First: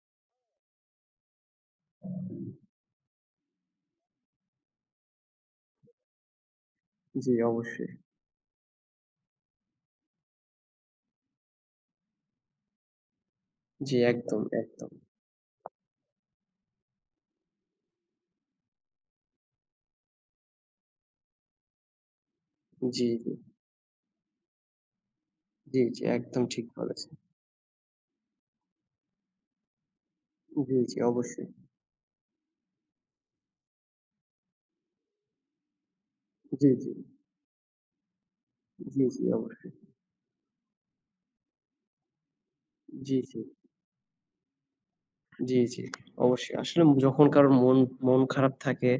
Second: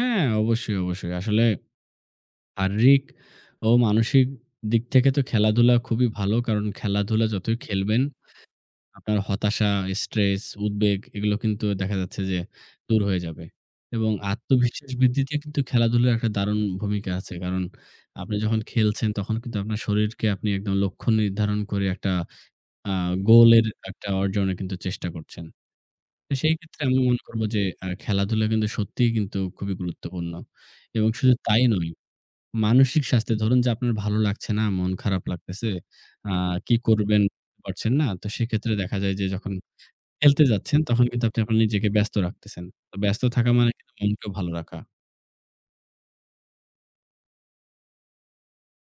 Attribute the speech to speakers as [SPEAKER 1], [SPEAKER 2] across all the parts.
[SPEAKER 1] হ্যাঁ, অবশ্যই, অবশ্যই। আসলে শারীরিক ও মানসিক দিক থেকে তো খেলাধুলা খুবই ভালো। কারণ খেলাধুলা
[SPEAKER 2] জি,
[SPEAKER 1] যতই
[SPEAKER 2] অবশ্যই।
[SPEAKER 1] খেলবেন, আপনার হতাশা, স্ট্রেস, উদ্বেগ এগুলো কিন্তু দেখা যাচ্ছে যে দূর হয়ে যাবে।
[SPEAKER 2] জি,
[SPEAKER 1] এবং
[SPEAKER 2] একদম, একদম।
[SPEAKER 1] আত্মবিশ্বাস বৃদ্ধিতেও কিন্তু খেলাধুলার একটা দারুণ ভূমিকা আছে। কারণ আপনি যখন খেলছেন, তখন কিন্তু আপনার শরীরকে আপনি একদম লক্ষ্য নির্ধারণ করে একটা আ
[SPEAKER 2] জি, জি।
[SPEAKER 1] গোলের একটা অর্জনে কিন্তু চেষ্টা করছেন।
[SPEAKER 2] জি, জি।
[SPEAKER 1] এ
[SPEAKER 2] একদম ঠিক
[SPEAKER 1] সেইক্ষেত্রে আমি
[SPEAKER 2] বলেছেন।
[SPEAKER 1] মনে করব যে আ খেলাধুলা কিন্তু সত্যিই কিন্তু খুবই গুরুত্বপূর্ণ
[SPEAKER 2] জি, জি
[SPEAKER 1] এবং শুধু
[SPEAKER 2] অবশ্যই।
[SPEAKER 1] তাই নয়, মানসিক স্বাস্থ্যে ধরুন যে আপনার ভালো লাগছে না, মন খারাপ লাগতেছে, আ
[SPEAKER 2] জি,
[SPEAKER 1] কী
[SPEAKER 2] জি।
[SPEAKER 1] করবেন পারছেন না। তো সেক্ষেত্রে দেখা
[SPEAKER 2] জি,
[SPEAKER 1] যায় যে
[SPEAKER 2] জি
[SPEAKER 1] যখন
[SPEAKER 2] অবশ্যই।
[SPEAKER 1] খেলতে যাচ্ছেন, তখন কিন্তু আপনি আবার নিজেকে ব্যস্ত রাখতেছেন। তো
[SPEAKER 2] জি,
[SPEAKER 1] ব্যস্ত
[SPEAKER 2] জি।
[SPEAKER 1] থাকা মানে কিন্তু মনকেও ভালো রাখা।
[SPEAKER 2] জি, জি, অবশ্যই। আসলে যখন কারো মন মন খারাপ থাকে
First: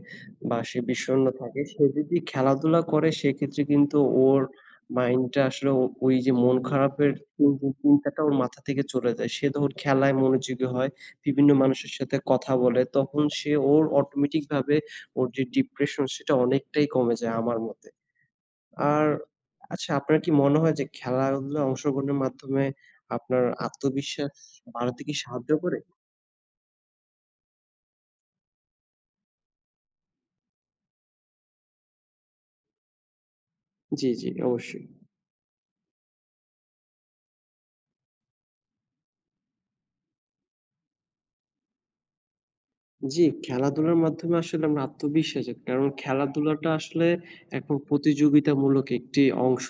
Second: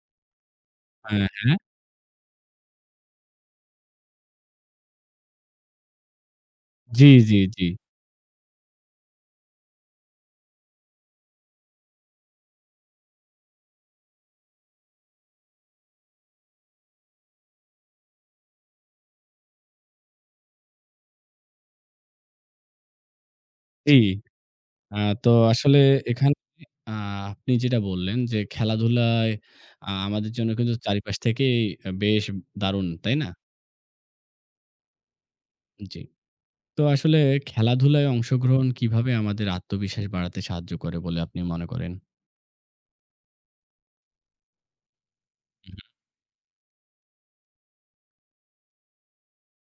[SPEAKER 2] বা সে বিষণ্ণ
[SPEAKER 1] অ্যা হ্যাঁ।
[SPEAKER 2] থাকে, সে যদি খেলাধুলা করে, সেক্ষেত্রে কিন্তু ওর মাইন্ডটা আসলেও ওই যে মন
[SPEAKER 1] জি,
[SPEAKER 2] খারাপের
[SPEAKER 1] জি, জি।
[SPEAKER 2] [unintelligible] চিন্তাটা ওর মাথা থেকে চলে যায। সে যখন খেলায় মনোযোগী হয়, বিভিন্ন মানুষের সাথে কথা বলে, তখন সে ওর অটোমেটিকভাবে ওর যে ডিপ্রেশন সেটা অনেকটাই কমে যায় আমার মতে। আর আচ্ছা, আপনার কি মনে হয় যে খেলাধুলায় অংশগ্রহণের মাধ্যমে আপনার
[SPEAKER 1] জি।
[SPEAKER 2] আত্মবিশ্বাস
[SPEAKER 1] আ
[SPEAKER 2] বাড়াতে কি
[SPEAKER 1] তো
[SPEAKER 2] সাহায্য
[SPEAKER 1] আসলে
[SPEAKER 2] করে?
[SPEAKER 1] এখানে আ আপনি যেটা বললেন যে খেলাধুলায় আ আমাদের জন্য কিন্তু চারিপাশ থেকেই বেশ দারুণ, তাই না?
[SPEAKER 2] জি, জি অবশ্যই।
[SPEAKER 1] জি। তো আসলে খেলাধুলায় অংশগ্রহণ কিভাবে আমাদের আত্মবিশ্বাস বাড়াতে সাহায্য করে বলে আপনি মনে করেন?
[SPEAKER 2] জি, খেলাধুলার মাধ্যমে আসলে আমার আত্মবিশ্বাস জাগে।
[SPEAKER 1] উ হুম।
[SPEAKER 2] কারণ খেলাধুলাটা আসলে একরকম প্রতিযোগিতামূলক একটি অংশ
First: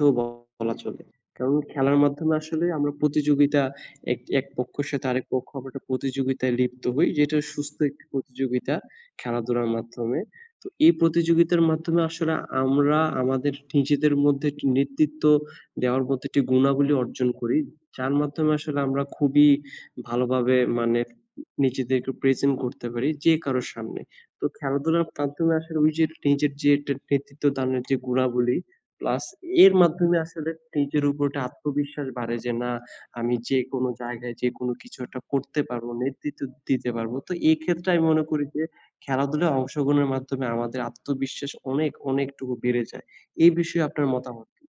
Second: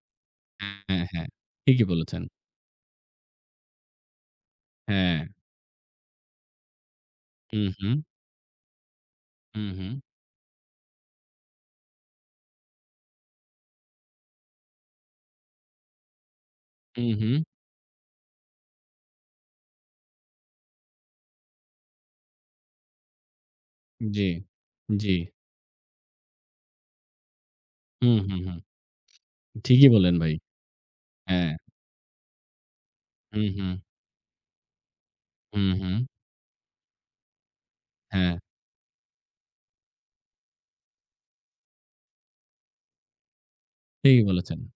[SPEAKER 1] অ্যা
[SPEAKER 2] বলা চলে।
[SPEAKER 1] হ্যাঁ, হ্যাঁ।
[SPEAKER 2] কারণ,
[SPEAKER 1] ঠিকই
[SPEAKER 2] খেলার
[SPEAKER 1] বলেছেন।
[SPEAKER 2] মাধ্যমে আসলে আমরা প্রতিযোগিতা এক একপক্ষর সাথে আরেক
[SPEAKER 1] হ্যাঁ।
[SPEAKER 2] পক্ষ আমরা একটা প্রতিযোগিতায় লিপ্ত হই, যেটা
[SPEAKER 1] হু,
[SPEAKER 2] সুস্থ
[SPEAKER 1] হু।
[SPEAKER 2] একটি প্রতিযোগিতা
[SPEAKER 1] হু,
[SPEAKER 2] খেলাধুলার
[SPEAKER 1] হু।
[SPEAKER 2] মাধ্যমে। তো এই প্রতিযোগিতার মাধ্যমে আসলে আমরা আমাদের নিজেদের মধ্যে একটি নেতৃত্ব দেওয়ার মতো একটি গুণাবলী
[SPEAKER 1] হু,
[SPEAKER 2] অর্জন
[SPEAKER 1] হু।
[SPEAKER 2] করি। যার মাধ্যমে আসলে আমরা খুবই ভালোভাবে মানে নিজেদেরকে present করতে পারি যে কারো সামনে।
[SPEAKER 1] জি,
[SPEAKER 2] তো খেলাধুলার
[SPEAKER 1] জি।
[SPEAKER 2] মাধ্যমে আসলে ওইযে নিজের যে একটা নেতৃত্বদানের যে
[SPEAKER 1] হু, হু, হু।
[SPEAKER 2] গুণাবলী, প্লাস এর
[SPEAKER 1] ঠিকই বললেন
[SPEAKER 2] মাধ্যমে
[SPEAKER 1] ভাই।
[SPEAKER 2] আসলে নিজের উপর একটা
[SPEAKER 1] হ্যাঁ।
[SPEAKER 2] আত্মবিশ্বাস বাড়ে। যে না, আমি
[SPEAKER 1] হু, হু।
[SPEAKER 2] যেকোনো জায়গায় যেকোনো কিছু একটা করতে
[SPEAKER 1] হু,
[SPEAKER 2] পারব,
[SPEAKER 1] হু।
[SPEAKER 2] নেতৃত্ব দিতে পারব। তো এই ক্ষেত্রে আমি মনে
[SPEAKER 1] হ্যাঁ।
[SPEAKER 2] করি যে খেলাধুলায় অংশগ্রহণের মাধ্যমে আমাদের আত্মবিশ্বাস অনেক অনেকটুকু বেড়ে যায়। এই বিষয়ে আপনার
[SPEAKER 1] ঠিকই
[SPEAKER 2] মতামত
[SPEAKER 1] বলেছেন।
[SPEAKER 2] কী?